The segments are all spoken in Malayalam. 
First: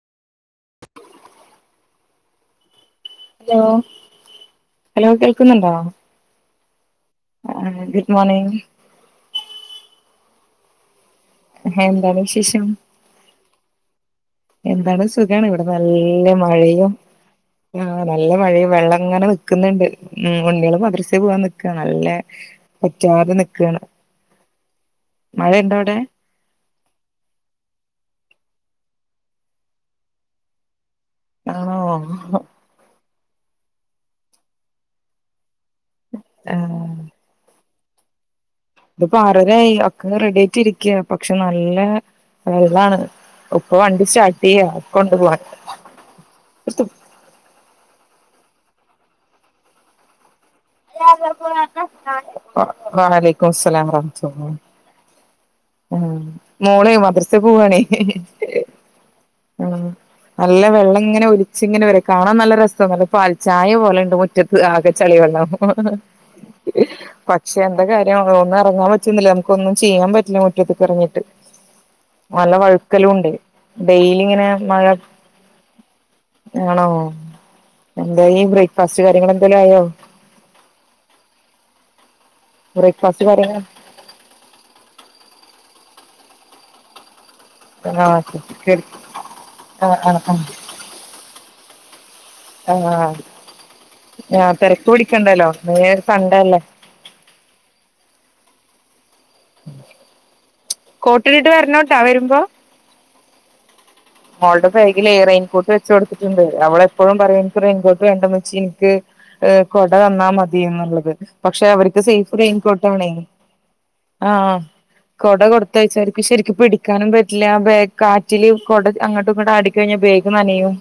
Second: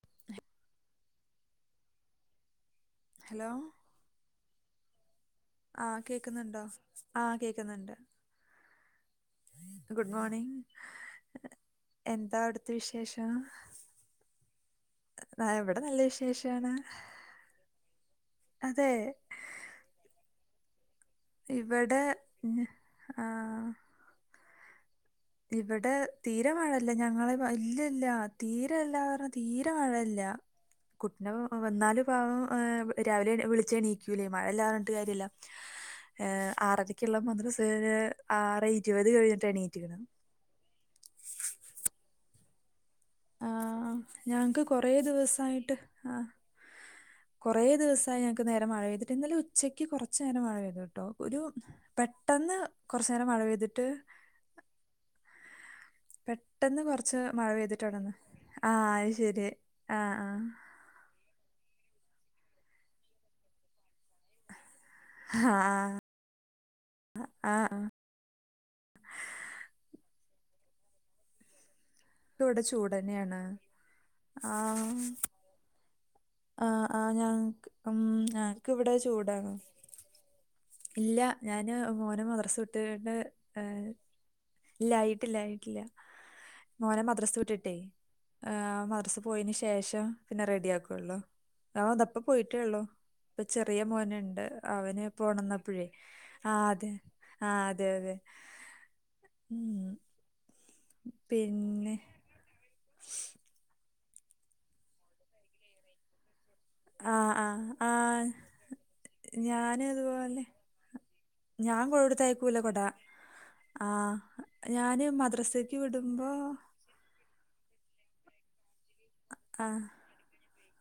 [inaudible] ഹലോ ഹലോ കേൾ ആ കേക്കുന്നുണ്ടോ ആ ഗുഡ് മോർണിംഗ് ഗുഡ് മോർണിംഗ് എന്താണ് എന്താ വിശേഷം അവിടുത്തെ വിശേഷം എന്താണ് സുഖമാണ് ഇവിടെ നല്ല മഴയും ആ നല്ല മഴ അതെ വെള്ളം ഇങ്ങനെ നിക്കുന്നുണ്ട് ഉം ഉണ്ണികളും മദ്രസ്യ പോവാൻ നിക്ക ഇവിടെ നല്ല ഞ- ആ പറ്റാതെ നിക്കാണ് മഴയുണ്ടോ ഇവിടെ അവിടെ തീരെ മഴ ഇല്ല ഞങ്ങളെ ഇല്ല ഇല്ല തീരെ ഇല്ലാ കാരണം തീരെ മഴയില്ല കുഞ്ഞ് ആണോ വന്നാലും പാവം രാവിലെ വിളിച്ച എണീക്കൂല്ലേ മഴയല്ലാ പറഞ്ഞിട്ട് കാര്യമല്ല ആഹ് ആറരക്കുള്ള മന്ത്രസ ആറ് ഇരുപത് കഴിഞ്ഞിട്ടണീറ്റരിക്കുന്നത് രിക്കുക പക്ഷെ നല്ല വെള്ളാണ് ഉപ്പ ആഹ് വണ്ടി സ്റ്റാർട്ട് ഞങ്ങക്ക് ചെയ്യാ കൊറേ കൊണ്ട പോവാൻ ദിവസായിട്ട് കുറ ദിവസമായി ഞങ്ങക്ക് നേരം മഴെ പെയ്തിട്ട് ഇനലെ ഉച്ചക്ക് കുറച്ച നേരം മഴ പെയ്തു കേട്ടോ ഒരു പെട്ടെന്ന് കൊറച്ച് നേരം മഴ പെയ്തിട്ട് [unintelligible] ആ പെട്ടെന്ന് മോളേ കൊറച്ച് മദ്രസ മഴ പോവൂവാണേ പെയ്തിട്ട് അവ്ടെന്ന് ആഹ് അത് ശരി ആ ആ അങ്ങനെ ഒലിച്ചിങ്ങെനെ വരും കാണാൻ നല്ല രസ പാൽ ചായ പോലെ മുറ്റത്ത് ആകെ ചെളി വെള്ളമ ആഹ് പക്ഷെ ആഹ് എന്താ ആഹ് കാര്യം ഒന്നും ഇറങ്ങാൻ പറ്റുന്നില്ല നമുക്ക് ഒന്നും ചെയ്യാൻ പറ്റില്ല മിറ്റത്തിറങ്ങിയിട്ട് നല്ല ഇവിടെ വഴുക്കലു ഉണ്ട് ചൂടന്നെയാണ് ഡെയിലി ഇങ്ങനെ മഴ ആ ആണോ ആ ഞങ്ങക്ക് ഇപ്പം എന്തായി ഞങ്ങക്ക് ഇവിടെ ബ്രേക്ക്ഫാസ്റ്റ് കാര്യങ്ങൾ ചൂടാണ് എന്തേലും ആയോ [inaudible] ഇല്ല ഞാന് മോന മദ്രസ വിട്ടിട്ട് ബ്രേക്ക്ഫാസ്റ്റ് കാര്യങ്ങൾ ഇല്ല ആയിട്ടില്ല ആയിട്ടില്ല മോനെ മദ്രസ വി- വിട്ടിട്ടെ ആഹ് ആഹ് മദറസെ പോയന് ശേഷം ആഹ് പിന്നെ റെഡി ആക്കുള്ളു ആ- ഇപ്പൊ പോയിട്ടേയുള്ളൂ ആഹ് ആഹ് ഇപ്പൊ ചെറിയ മോനുണ്ട് ആഹ് തിരക്ക് അവന് ഇപ്പ പിടിക്കണ്ടല്ലോ ഉണന്നപ്പോ ഇന്ന് പ്പഴേ സൺഡേ ആ അല്ലേ അതെ ആ അതെ അതെ ഉം കോട്ടി നിട്ട് വരണോട്ടാ പിന്നെ വരുമ്പോ മോളുടെ ബാഗിലെ റെയിൻ കോട്ട് വെച്ച് കൊടുത്തിട്ടുണ്ട് അവള് എപ്പോഴും ആഹ് പറയും എനിക്ക് ആഹ് റെയിൽ കോട്ട് ആഹ് വേണ്ട ഉമ്മച്ചി എനിക്ക് ഏ ഞാന് കൊട തന്നാ ഇതുപോലെ മതി എന്നുള്ളത് പക്ഷെ അവർക്ക് സേഫ് റെയിൻകോട്ട ആണേ ആഹ ഞാന് മദ്രാസേക്ക് കൊടുത്തയച്ച അവർക്ക് വിടുമ്പോ ശരിക്കും പിടിക്കാനും കാറ്റില് കൊട അങ്ങോട്ടും ഇങ്ങോട്ട് ആടി ആഹ് കഴിഞ്ഞാൽ ബേഗ് നനയും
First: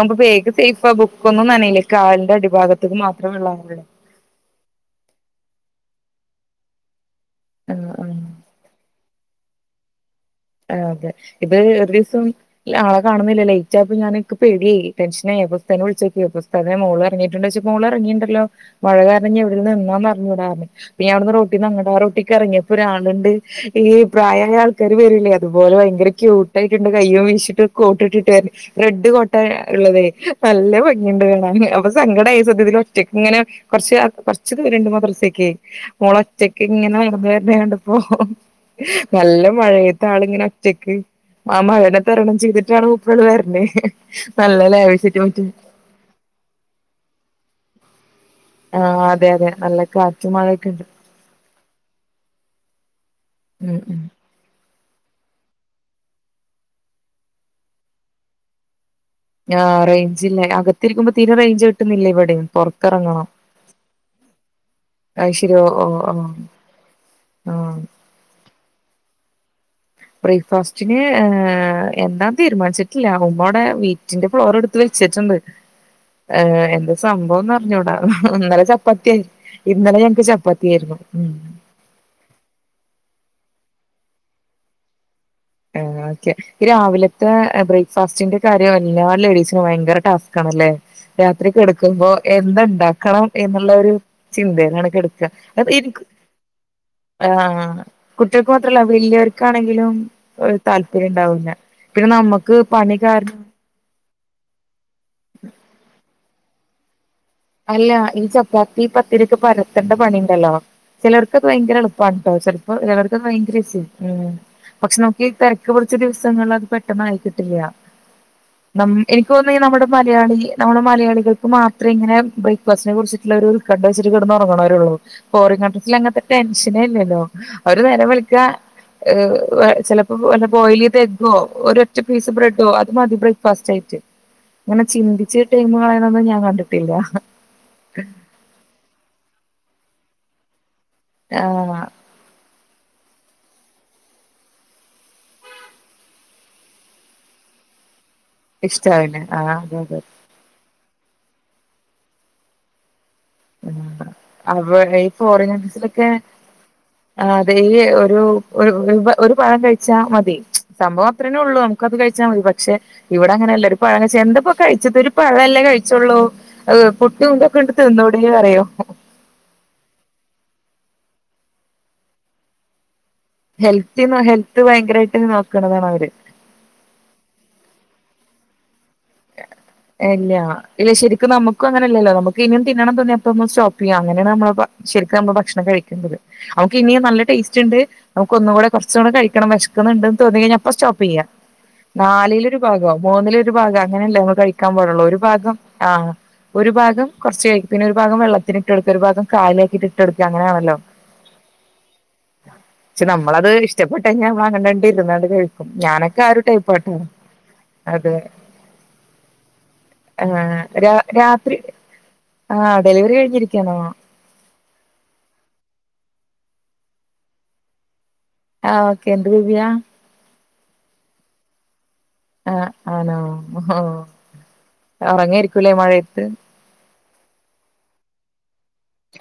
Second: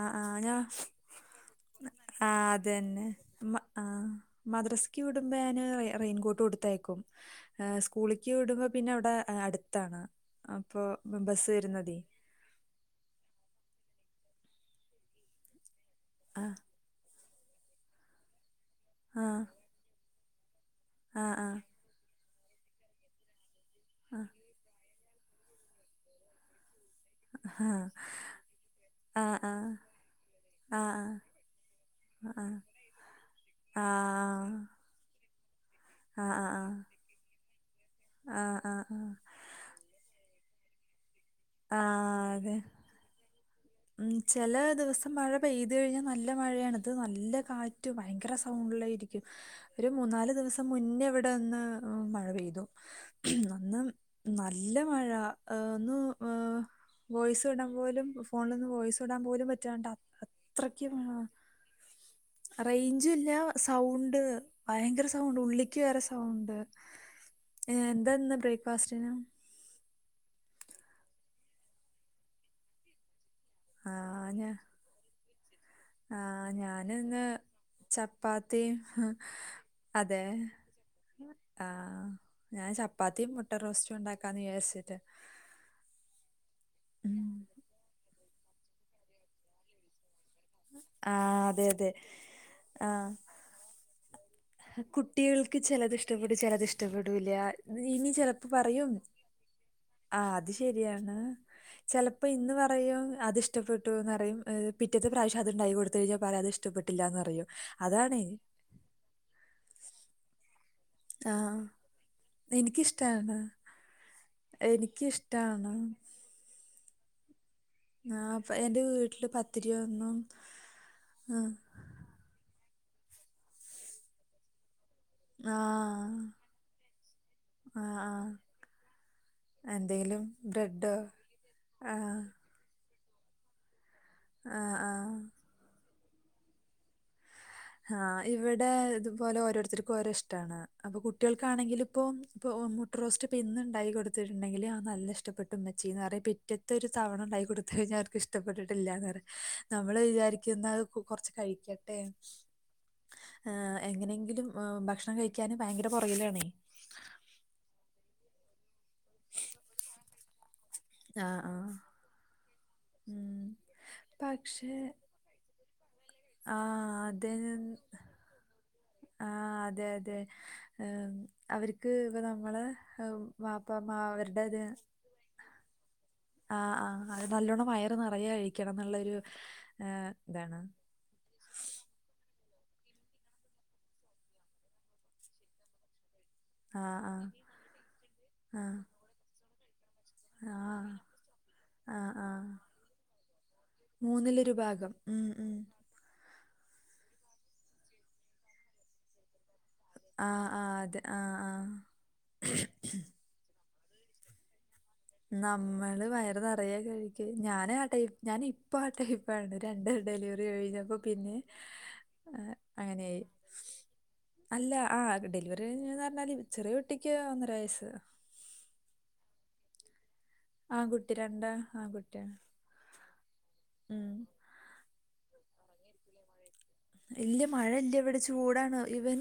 ആഹ് ആഹ് ബേഗ് ഞാ സേഫാകും ബുക്കൊന്നും നനയില്ല കാലിന്റെ ആഹ് അടിഭാഗത്തക്ക് മാത്രേ ഉള്ളാറുള്ളൂ മദ്രാസക്ക് വിടുമ്പം ഞാൻ റെയിൻകോട്ട്കൊടുത്തയക്കും ആഹ് ആഹ് സ്കൂളിക്ക് വിടുമ്പോ പിന്നെ ഇവിടെ അടുത്താണ് ആ അപ്പൊ അതെ ബസ്സ് ഇത് ഒരു വരുന്നതേ ദിവസം ആളെ കാണുന്നില്ല ലൈറ്റ് അപ്പ ഞാനിന്ക് പേടിയായി ടെൻഷൻ ആയി അപ്പൊ ഉപ്പാനെ ആഹ് വിളിച്ച മോൾ ഇറങ്ങിട്ടുണ്ടോ ചോദിച്ചപ്പോ മോള് ഇറങ്ങയിണ്ടല്ലോ മഴ കാരണം ഞ ആഹ് എവിടെന്ന് നിന്നാന്ന് അറിഞ്ഞൂടാ ഞവിടുന്ന് ആഹ് റോട്ടിഞങ്ങുടെ ആ റോ ട്ടിക്ക് ഇറങ്ങിയപ്പോ ഒരാളുണ്ട് ഈ പ്രായമായ ആൾക്കാര് വരില്ലേ അതുപോലെ ഭയങ്കര ക്യൂട്ടയി ണ്ട് കയ്യും വീഷിട്ട് ആഹ് കോട്ടിട്ടിട്ട് റെഡ് കോട്ട ആഹ് ആഹ് ഉള്ളതേ ആഹ് നല്ല ഭംഗിയുണ്ട് ആഹ് കാണാൻ അപ്പ സങ്കടായി ആഹ് സത്യത്തിൽ ഒറ്റക്ക് ഇങ്ങനെ ആഹ് കുറച്ച് കുറച്ച്ത് ആഹ് ദൂരണ്ട് മദ്രേസ്സയ്ക്ക് ആഹ് ആഹ് ആഹ് മോളൊറ്റക്ക് ആഹ് ഇങ്ങനെ നടന്നു വരുന്നതു കണ്ടപ്പോ ആഹ് ആഹ് നല്ല ആഹ് മഴയ ഇങ്ങനെഒറ്റക്ക് ആ മഴനെ ആഹ് തരണം അതെ ചെയ്തിട്ടാണ് മൂപ്പര് വരണേ ഉം ചെല നല്ല ദിവസം ലാവിഷായി മഴ പെയ്ത് കഴിഞ്ഞാ നല്ല മഴയാണിത് നല്ല കാ എത്ര ആ സൗണ്ടിലായിരിക്കും അതെ അതെ നല്ല ഒരു മൂന്നാല് കാറ്റും ദിവസം മഴയൊക്കെ ഉണ്ട് മുന്നേ അവിടെ ഒന്ന് മഴ പെയ്തു ഉം അന്നും ഉം നല്ല ല്ല മഴ ഒന്ന് വോയിസ്‌ വിടാൻ പോലും ഫോണിൽ ആ റേഞ്ചില്ല അകത്തിരിക്കുമ്പോ മഴ തീരെ റേഞ്ച് കിട്ടുന്നില്ല ഇവിടിം റേഞ്ചും പൊറത്തറങ്ങണം ഇല്ല സൗണ്ട് ഭയങ്കര സൗണ്ട് ഉള്ളിക്ക് വേറെ ഓ സൗണ്ട് ആ എന്താന്ന് കഴി പാസ്റ്റിനു ബ്രേക്ക്ഫാസ്റ്റിന് എന്താ തീരുമാനിച്ചിട്ടില്ല നമ്മടെ മീറ്റ്ന്റെ ആഹ് ഞാ ഫ്ലോർടുത്ത് വെച്ചിട്ടുണ്ട് ഏ ആഹ് എന്താ ഞാനിന്ന് സംഭവന്ന് അറിഞ്ഞൂടാ ഇന്നലെ ചപ്പാത്തിയും ചപ്പാത്തിയ ഇന്നലെ അതെ ഞങ്ങക്ക് ചപ്പാത്തിയായിരുന്നു ഉം ആഹ് ഞാൻ ചപ്പാത്തിയും മുട്ട റോസ്റ്റും ഉണ്ടാക്കാന്ന് വിചാരിച്ചിട്ട് ആ ഓക്കെ ഉം രാവിലത്തെ ബ്രേക്ക്ഫാസ്റ്റിന്റെ കാര്യം എല്ലാ ലേഡീസിന് ഭയങ്കര ക്കാണല്ലേ ആഹ് രാത്രി അതെ അതെ കിടക്കുമ്പോ ആഹ് എന്ദാണ്ടാക്കണം എന്നുള്ള ഒരു ചിന്തയിലാണ് കിടക്കുക കുട്ടികൾക്ക് അത് ചിലത് എനിക്ക് ഇഷ്ടപ്പെടും ചിലത് ഇഷ്ടപ്പെടൂല്ല ഇനി ചെലപ്പോ പറയൂ ർക്കാണെങ്കിലും താല്പര്യം ഉണ്ടാവൂല ചെലപ്പോ ഇന്ന് പറയും അത് ഇഷ്ടപ്പെട്ടുന്ന് പറയും പിറ്റേത്തെ പ്രാവശ്യം അത്ണ്ടാക്കി കൊടുത്തു കഴിഞ്ഞാ പറി അതു ഇഷ്ടപ്പെട്ടില്ല എ പറഞ്ഞ അല്ല ഈ ചപ്പാത്തി പത്തിരി ക്കെ പരത്തണ്ട പണി ഉണ്ടല്ലോ ചിലർക്കത് ആഹ് ഭയങ്കര എളുപ്പാണ് കേട്ടോ ചിലപ്പോ ചിലവർക്കത് എനിക്കിഷ്ടാണ്. ഭയങ്കര ഇസി പക്ഷെ നമുക്ക് ഈ തിരക്ക് എനിക്കിഷ്ടാണ്. കുറച്ച് ദിവസങ്ങളിൽ അത് പെട്ടെന്ന് ആയി കിട്ടില്ല ആ പ എന്റെ വീട്ടില് എനിക്ക് തോന്ന നമ്മുടെ പത്തിരിയൊന്നും മലയാളി നമ്മുടെ മലയാളികൾക്ക് ആഹ് മാത്രം ഇങ്ങനെ ബ്രേക്ക് ഫാസ്റ്റ് നെ കുറിച്ചട്ടുള്ള ഒരു ഉൽക്കണ്ട വെച്ച് കിടന്നു ഉറങ്ങുന്നോലൊള്ളൂ ഫോറിൻ കൺട്രീസിൽ അങ്ങനത്തെ ആഹ് ടെൻഷനെ ഇല്ലല്ലോ അവര് ആഹ് നേരം ആഹ് വെളുക്ക ചിലപ്പോ എന്തെങ്കിലും വല്ല ബോയിൽ ബ്രെഡോ ചെയ്ത എഗ്ഗോ ഒരറ്റ ആഹ് പീസ് ബ്രെഡോ മതി ബ്രേക്ക്ഫാസ്റ്റ് ആയിട്ട് ആഹ് അങ്ങനെ ആഹ് ചിന്തിച്ച് ടൈയിമ് കളയൂണൊന്നും ഞാൻ കണ്ടിട്ടില്ല ആഹ് ഇവിടെ ഇതുപോലെ ഓരോരുത്തർക്കും ഓരോ ഇഷ്ടമാണ് അപ്പൊ ആഹ് കുട്ടികൾക്കാണെങ്കിലും ഇപ്പൊ ഇ മുട്ട റോസ്റ്റ് ഇണ്ടാക്കി കൊടുത്തിട്ടുണ്ടെങ്കിൽ ആ നല്ല ഇഷ്ടപ്പെട്ട മ്മച്ചീ ന്ന് പറയും പിറ്റത്തെ ഒരു തവണ ഉണ്ടക്കി കൊടുത്ത കഴിഞ്ഞാൽ അവർക്ക് ഇഷ്ടം ഇഷ്ടപ്പെട്ടിട്ടില്ലന്ന ഇഷ്ടാവില്ല പറി ആഹ് അതെ അതെ നമ്മള് വിചാരിക്ക എന്നാ കൊറച്ച് കഴിക്കട്ടെ ആ ആഹ് എങ്ങനെങ്കിലും അവ ഭക്ഷണം കഴിക്കൻ ഭയങ്കര പുറകിലാണേ ആ അതെ ഈ ഒരു ഒരു ഒരു പഴം കഴിച്ചാൽ മതി സംഭവം അത്രേന്നെ ആഹ് ഉള്ളൂ ആഹ് നമുക്കത് കഴിച്ചാൽ മതി പറ്റ പക്ഷെ ഉം ഇവിടെ അങ്ങനെല്ല ഒരു പയം കയിച്ച എന്തപ്പോ പക്ഷെ കഴിച്ചത് ഒരു പഴല്ലേ കഴിച്ച ആഹ് പൊട്ടി എന്തൊക്കെണ്ടടുത്ത്ന്തോ ആഹ അതെ അതെ അവർക്ക് ഇപ്പ നമ്മളെ ഹെൽത്തി ഹെൽത്ത് ഭയങ്കരമായിട്ട് നോക്കണം ആഹ ആഹ അത് നല്ലോണ്ണം വയറ് നിറയെ കഴിക്കണം എന്നുള്ളരു അല്ല ഇല്ല ശരിക്കും നമുക്ക് നും അങ്ങന അല്ലോ നമുക്ക്നിയ തിന്നണം തോന്നിയപ്പോ സ്റ്റോപ്പ് ചെയ്യ അങ്ങനെയാണ് നമ്മ ശരിക്കും നമ്മള് ഭക്ഷണം കഴിക്കണ്ടുന്നത് അവക്ക് ആഹ് ഇനിയ നല്ല ആഹ് ടേസ്റ്റ് ഉണ്ട് അവൾക്ക് ഒന്നുകൂടെ ആഹ് കുറച്ചുകൂടെ കഴിക്കണംവിശപ്പ് ശക്കുന്നുണ്ട് ന്ന് തോന്നിക്കഴിഞ്ഞ അപ്പ ആഹ് സ്റ്റോപ്പ് ചെയ്യാം ആഹ് ആഹ് നാലിലൊരു ഭാഗോ മൂന്നിലൊരു ഭാഗോ അങ്ങനല്ലേ നമ്മ മൂന്നിലൊരു കഴിക്കാ ക്കാൻ ഭാഗം പടുള്ളൂ ഒരു ഉം ഉം ഭാഗം ആഹ ഒരു ഭാഗം കുറച്ച കഴിക്കും പിന്നെ ഒരു ഭാഗം വെള്ളത്തിലിട്ട് കൊടുക്ക ഒരു ഭാഗം കലി ആഹ ആഹ് അതെ ആഹ് ആഹ ഇഷപ്പെട്ട ഞാൻ വാങ്ങണണ്ട് നമ്മള് വയറ് നിറയ കഴിക്ക ഞാന ആ അതെ ടൈപ്പ് ഞാന ഇപ്പ ആ ടൈപ്പ ആണ് രണ്ട് ഡെലിവറി ആഹ് രാ കഴിഞ്ഞപ്പോ പിന്നെ രാത്രി ആഹ് ഡെലിവറി അങ്ങനെയായി കഴിഞ്ഞിരിക്കാണോ അല്ല ആ ഡെലിവറികഴിഞ്ഞെന്ന് പറഞ്ഞാല് ചെറിയ കുട്ടിക്ക് ഒന്നര വയസ്സ് ആഹ് ഓക്കെ എന്ത് കുഞ്ഞാ ആകുട്ടി രണ്ട [unintelligible] ആഹ ആണോ ഓ ഉറങ്ങയിരിക്കൂല്ലേ മഴയത്ത് ഇല്ല മഴ ഇല്ല ഇവിടെ ചൂടാണ്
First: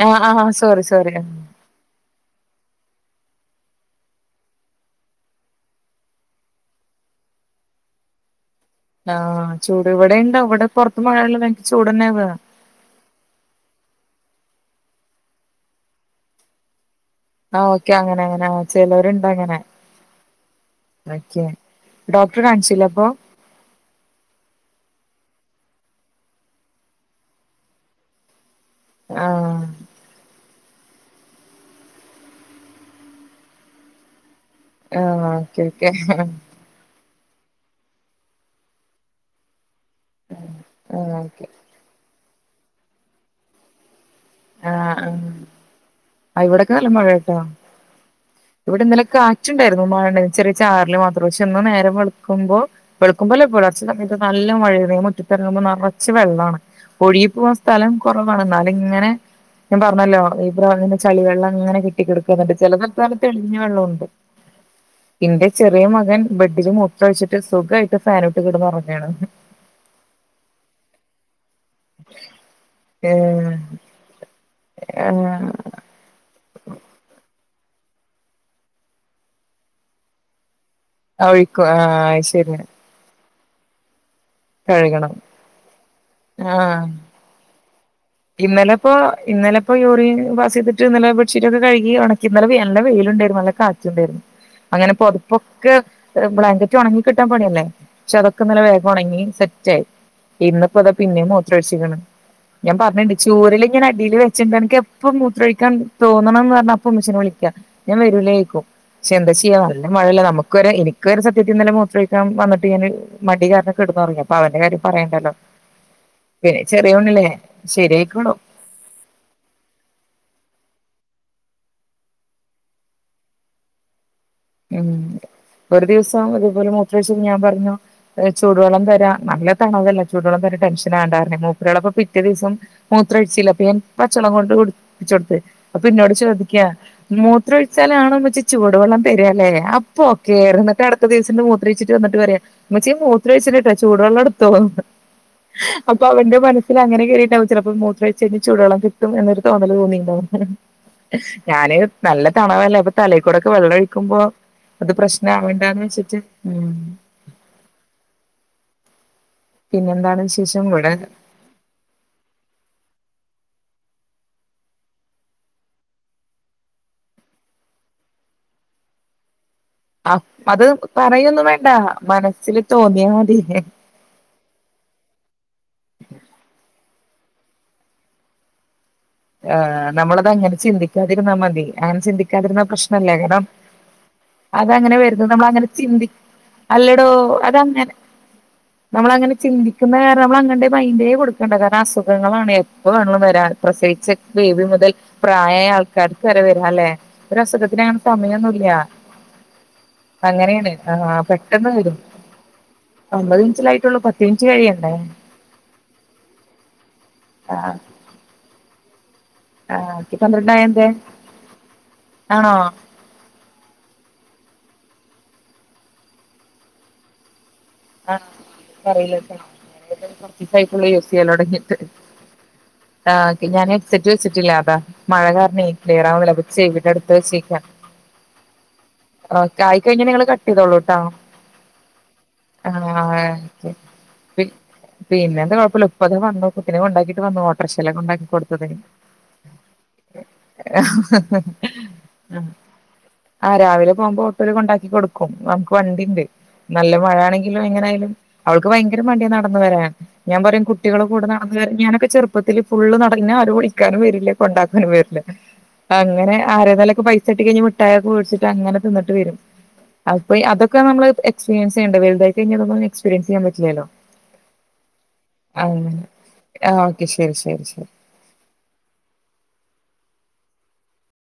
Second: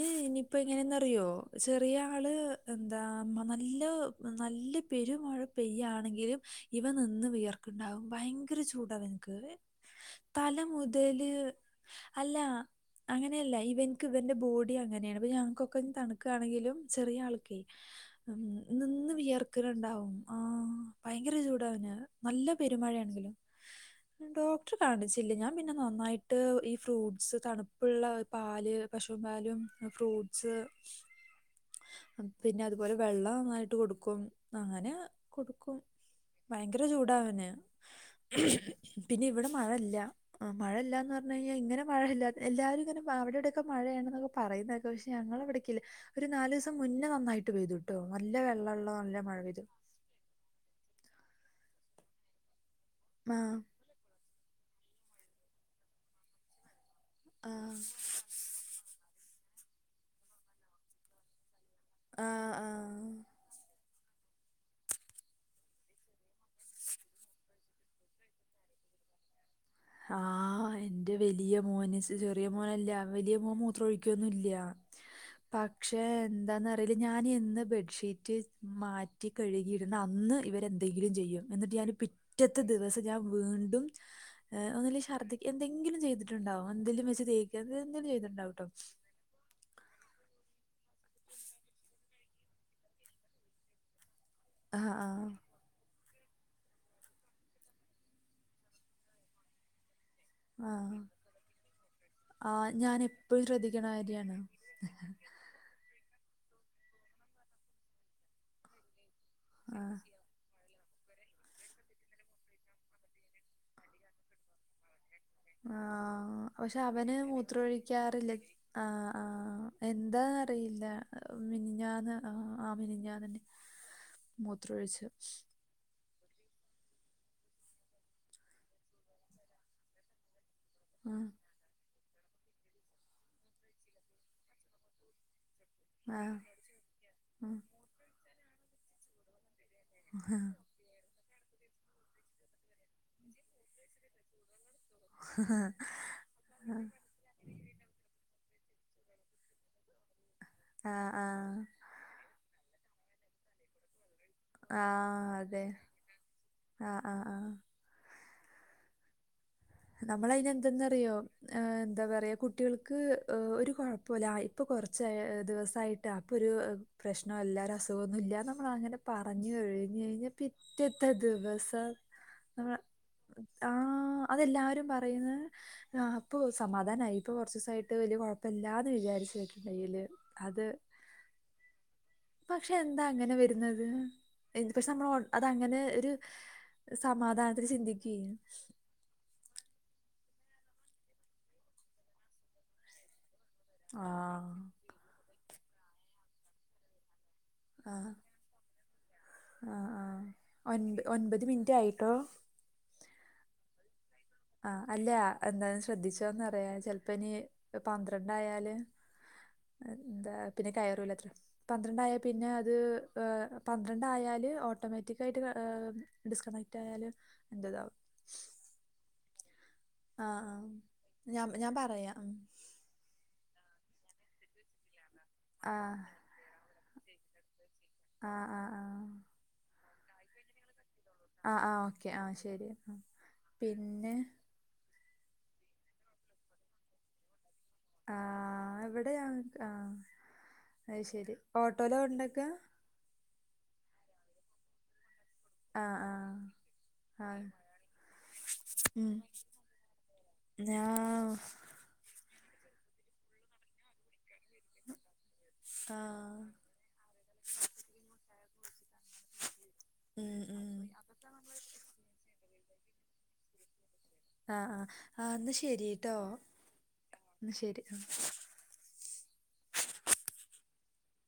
ആഹ് ആഹ് ഇനിപ്പോ സോറി സോറി ഇങ്ങനെയന്ന്റിയോ ചെറിയ ആള് എന്താ അവൻ നല്ല പെരുമഴ പെയ്യയാണെങ്കിലും ഇവ നിന്ന് വിയർക്കണ്ടാകും ഭയര- ആഹ് ചൂട് ഇവിടെ ഉണ്ട് തല ഇവിടെ പുറത്ത് മഴ മുതല് കഴിഞ്ഞിട്ട് ചൂട്ന്നെ അല്ല അങ്ങനെയല്ല ഇവനക്ക് ഇവന്റെ ബോഡി അങ്ങനെയാണ് ഞങ്ങൾക്കൊക്കെ തണുക്കുകയാണെങ്കിലും- ചെറിയ ആൾക്ക ഓക്കെ അങ്ങനെ അങ്ങനെ ആ നിന്ന് ചിലവരുണ്ട് അങ്ങനെ വിയർക്കലുണ്ടാവും ആ ഭയങ്കര ചൂടാവ- ഡോക്ടർ കാണിച്ചില്ല അപ്പൊ ഡോക്ടർ കാണിച്ചില്ല ഞാൻ പിന്നെ നന്നായിട്ട് ഈ ഫ്രൂട്ട്സ് തണുപ്പള്ള- പശുംപാലും ആഹ് ഫ്രൂട്ട്സ് പിന്നെ അതുപോലെ വെള്ളംന്നായിട്ട് കൊടുക്കും അങ്ങനെ ആഹ് ഓക്കെ കൊടുക്കും ഓക്കെ ഭയങ്കര ചൂടാവനെ പിന്നെ ഇവിടെ മഴ ഇല്ല മഴല്ലന്ന് ആഹ് പറഞ്ഞ - ഓക്കെ മഴ ഇല്ല എല്ലാവുംങ്ങനെ അവിടെയക്കെ മഴയണെന്ന പറയുന്നതൊക്കെ ആഹ് പക്ഷെ ആഹ് ഞങ്ങളവിടക്ക ഒരു നാലല് ഇവിടൊക്കെ ദിവസം നല്ല മഴ മുന്നേ കേട്ടോ നന്നായിട്ട് പെയ്തുട്ടോ നല്ല വെള്ളമുള്ള നല്ല മഴ പെയ്തു മുണ്ടായിരുന്നു ചെറിയ ചാറൽ- കുറച്ചു ഒന്ന് നേരെ വെളുക്കുമ്പോ വെളുക്കുപോൾ ആ അല്ല, പുലർച്ചെ സമയത്ത് നല്ല മഴയാണ് മുറ്റത്തിറങ്ങുമ്പോ നിറച്ച് വെള്ളമാണ് ഒഴി പോകൻ സ്ഥലം കുറവാണ് എന്നാലും ഇങ്ങനെ ഞാൻ പറഞ്ഞല്ലോ ഈ ചളിവ വെള്ളം അങ്ങനെ ആ ആ കെട്ടിക്കിടുക്കുന്നുണ്ട് ചില ആ സ്ഥലത്ത് തെളിഞ്ഞ വെള്ളം ഉണ്ട് [inaudible] എന്റെ ചെറിയ മകൻ ബെഡിലും മൂത്ര ഒഴിച്ചിട്ട് സുഖയിട്ട് ഫാനും ഇട്ട് കിടന്ന് ഉറങ്ങാണ് ആഹ എന്റെ വലിയ- മോന് ചെറിയ മോനല്ല വലിയ ഏഹ് മോൻ മൂത്രം ഒഴിക്കുവൊന്നുംല്ല ഏഹ് പക്ഷെ എന്താന്നറിയില് ഞാൻ ഇന്ന് ബെഡ്ഷീറ്റ് മാറ്റി കഴുകിയിടുന്ന അന്ന് ഇവരെ- എന്തെങ്കിലും ചെയ്യും ഒഴിക്കും എന്നിട്ട് ഞാൻ ആഹ് ശരി പിറ്റത്തെ ദിവസം ഞാൻ വീണ്ടും- ഒന്നങ്കും കഴുകണം ഛർദ്ദിക്ക എന്തെങ്കിലും ചെയ്തിട്ടുണ്ടോ ആഹ് എന്തങ്കലും വെച്ച് തേയ്ക്കുക ഇന്നലെ ഇപ്പോ ഇന്നലെ യൂറിയൻ പാസ്സ് ചെയ്തി- ഇന്നലെ ബെ്ഷീറ്റ് ഒക്കെ കഴുകി ഉണക്കി നല്ല വെയിലുണ്ടായിരുന്നു നല്ല കാറ്റുണ്ടായിരുന്നു ആ അങ്ങനെ ആ പൊതപ്പൊക്കെ ബ്ലാങ്കറ്റ് ഉണങ്ങി കിട്ടാൻ പണിയല്ലേ പക്ഷെ അതൊക്കെ ഇന്നലെ വേഗം ഉണങ്ങി സെറ്റ് ആയി ആ ഇന്നപ്പോ അതാ പിന്നെ മൂത്ര ഒഴിച്ചിക്കണ് ആ ഞാൻ പറഞ്ഞിണ്ട് എപ്പോഴും ചുരല് ഇങ്ങനെ ശ്രദ്ധിക്കണ അടിയിൽ വെച്ചിട്ടുണ്ട് കാര്യമാണ് എനക്ക് എപ്പം മൂത്രൊഴിക്കാ- തോന്നണംന്ന് പറഞ്ഞ അപ്പൊ ഉമ്മച്ചിയെ വിളിക്കാം ഞാൻ വരൂലേക്കും പക്ഷെ എന്താ ചെയ്യാ നല്ല മഴല്ല നമുക്ക് വരെ എനിക്ക് - ഒക്കെ ഒരു സത്യത്തിൽന്നലെ മൂത്രയിക്കാ വന്നിട്ട്ഞാന് മടിക്കാരണ കിടന്നുറങ്ങി അപ്പ അവന്റെ കാര്യം പറയേണ്ടല്ലോ ആഹ പക്ഷെ അവന് മൂത്ര- കഴിക്കാറില്ല ശരിയായിക്കോളും ആ ആ എന്താ അറിയില്ല മിനിഞ്ഞാന്ന് ആ മിനിഞ്ഞാന്നന്നെ ഉം ഒരു ദിവസം മൂത്രൊഴിച്ചപ്പോ ഞാൻ പറഞ്ഞു ചൂടുവെള്ളം തരാം നല്ല തണവല്ലെ ചൂടുവെള്ളം തര- ആ ടെൻഷനാവണ്ട മൂത്ര- പിറ്റേ ദിവസം മൂത്രോയിച്ചില്ല അപ്പൊ ഞാൻ പച്ചവെള്ളം കൊണ്ട് കുളിപ്പിച്ചുകൊടുത്ത് അപ്പൊ എന്നോട് ആ ചോദിക്കാ മൂത്ര ഉം. ഒഴിച്ചാലാണോ ഉമ്മച്ചി ചൂടുവെള്ളം തരാലേ ഇപ്പൊ ഓക്കേ കെടന്ന് - പിറ്റത്തദിവസം മൂത്രഴിച്ചിട്ട് വന്നിട്ട് പറയണ് മ്മച്ചിയെ മൂത്രഴിച്ചിണട്ടാ ചൂടുവെള്ളടുത്തോ അപ്പൊ അവന്റെ മനസ്സിൽ അങ്ങനെ കേറിട്ടാവും ചിലപ്പോ മൂത്ര ച ചൂടുവെള്ളം കിട്ടും എന്നൊരു തോന്നൽ തോന്നിട്ടുണ്ടാവും, ആ ആ ഞാന് നല്ല തണവല്ലെ ഇപ്പ തലക്കൂടൊക്കെ വെള്ളംഒഴിക്കുമ്പോ ആ അത് അതെ പ്രശ്നാവണ്ടാന്ന് വെച്ചിട്ട് ഉ ആ ആ ആ നമ്മൾ അതിന് ഇവിടെ എന്തെന്നറിയോ എന്താ പറയാ കുട്ടികൾക്ക് ഒരു കുഴപ്പമില്ല ഇപ്പൾ കുറച്ച് ദിവസമായിട്ട് അപ്പൊ ഒരു പ്രശ്നം എല്ലാവരും അസുഖമൊന്നുമല്ല ല്ല അങ്ങനെ പറഞ് ആ അത് പറയൊന്നും വേണ്ട ദിവസം മനസ്സില് നമ്മൾ തോന്നിയാൽ മതീലെ ആ അതെല്ലാവരും പറയുന്നത് പ്പൊ സമാധാനമായി ഇപ്പോ കുറച്ച് ദിവസമായിട്ട് വലിയ കുഴപ്പമില്ലാ അ ആ നമ്മളത് അങ്ങനെ ചിന്തിക്കാതിരുന്നാ മതി അങ്ങനെ ചിന്തിക്കാതിരുന്നാ പക്ഷെ എന്താ പ്രശ്നല്ല, അങ്ങനെ കാരണം വരുന്നത് [inaudible] പക്ഷെ നമ്മൾ അത അങ്ങനെ ഒരു അല്ലടോ സമാധാനത്തിൽ അതങ്ങനെ ചിന്തിക്കുകയും നമ്മളങ്ങനെ ചിന്തിക്കുന്ന കാരണം നമ്മൾ അങ്ങനൊരു മൈന്റേ കൊടുക്കേണ്ട, കാരണം അസുഖങ്ങളാണ് എപ്പവേണേലും വരാ പ്രസവിച്ചു ആ ച്ച ബേബി മുതൽ പ്രായമായ ആൾക്കാർക്ക് വരെ വരാല്ലേ ഒരു അസുഖത്തിന് ആ അങ്ങനെ സമയമൊന്നുമല്ല ആ ആഹ ഒൻ ഒൻപത് പെട്ടെന്ന് മിനിറ്റ് വരും ആയിട്ടോ ഒമ്പത് മിനിറ്റ് അല്ലെ ആയിട്ടുള്ളൂ പ ആ അല്ല എന്തായും ശ്രദ്ധിച്ചന്നറിയ ചെലപ്പോ ഇനി ആഹ് പന്ത്രണ്ടായാല് [inaudible] എന്താ പന്ത്രണ്ടായ പിന്നെ എന്തേ കയറൂലത്ര പന്ത്രണ്ടായാൽ പിന്നെ ആണോ അത് പന്ത്രണ്ടായാല് ഒ ട്ടോമാറ്റിക്കായിട്ട് ഡിസ്കണക്റ്റ് ആയാലും ആഹ പറയിലാട്ടോ ഞാൻ ഏതായാലും ആഹ് ആഹ് കുറച്ചുസയിട്ടുള്ളു യൂസ് ചെയ്യല് ഞാൻ ഞാൻ തുടങ്ങിട്ട് പറയാ ഉം ആ പിന്നെ ഞാന് സെറ്റ് വെച്ചിറ്റില്ല അതാ മഴ കാരണ ആഹ് ക്ലിയറാവണില്ല പ്പൊ ചെവീടടുത്ത് വചേക്ക ആഹ് ആഹ് ആഹ് ഓ കെ ആയികഴിഞ്ഞ നിങ്ങള് കട്ട് ചെയ്തോള്ളൂ ട്ടാ ആഹ ആഹ ഓക്കെ ആഹ ശെരി ആ പിന്നെ പിന്നെ എന്താ കുഴപ്പല്ല ഉപ്പതാ വന്നു കുട്ടിനെ കൊണ്ടാക്കിട്ട് വന്നു സ്പെഷ്യലൊക്കെ ഉണ്ടാക്കി കൊടുത്തത് ആഹ് ഇവിടെ ഞങ്ങക്ക് ആഹ് അത് ശെരി ഓട്ടോലാ കൊണ്ടാക്ക ആഹ രാവിലെ പോകുമ്പോ ഓട്ടോല് കൊണ്ടാക്കി കൊടുക്കും നമുക്ക് ആഹ് വണ്ടിണ്ട് ആഹ് നല്ല മഴ ആഹ് എപ്പോയെങ്കിലും എങ്ങനാലും അവൾക്ക് ഭയങ്കര ഉം മടിയ നടന്നു വരാൻ, ഞാൻ പറയും കുട്ടികളകൂടെ ഞാ നടന്നുവരാൻ, ഞാനൊക്കെ ചെറുപ്പ പ്പത്തില് ഫുള്ള് നടന്ന് ന്നെ ആരും വിളിക്കാനും വരില്ല കൊണ്ടാക്കാനും വരില്ല. ആഹ് അങ്ങനെ ആരെതാലൊക്കെ പൈസ കിട്ടി കഴിഞ്ഞ മുട്ടായൊക്കെ വേടിച്ചിട്ട് അങ്ങനെ തിന്നിട്ട് വരും അ അങ്ങനെ കുക്ക് അതൊക്കെ ചെയ്യും നമ്മൾ എക്സ്പീരിയൻസ് ചെയ്യണ്ടേ തായി കഴിഞ്ഞാ ഇതൊന്നും എക്സ്പീരിയൻ ചെയ്യാൻപറ്റില്ലല്ലോ. ആഹ ആ ന്നാ ശരിട്ടോ ആ ശരി എന്നാ ശരി ശരി ഉം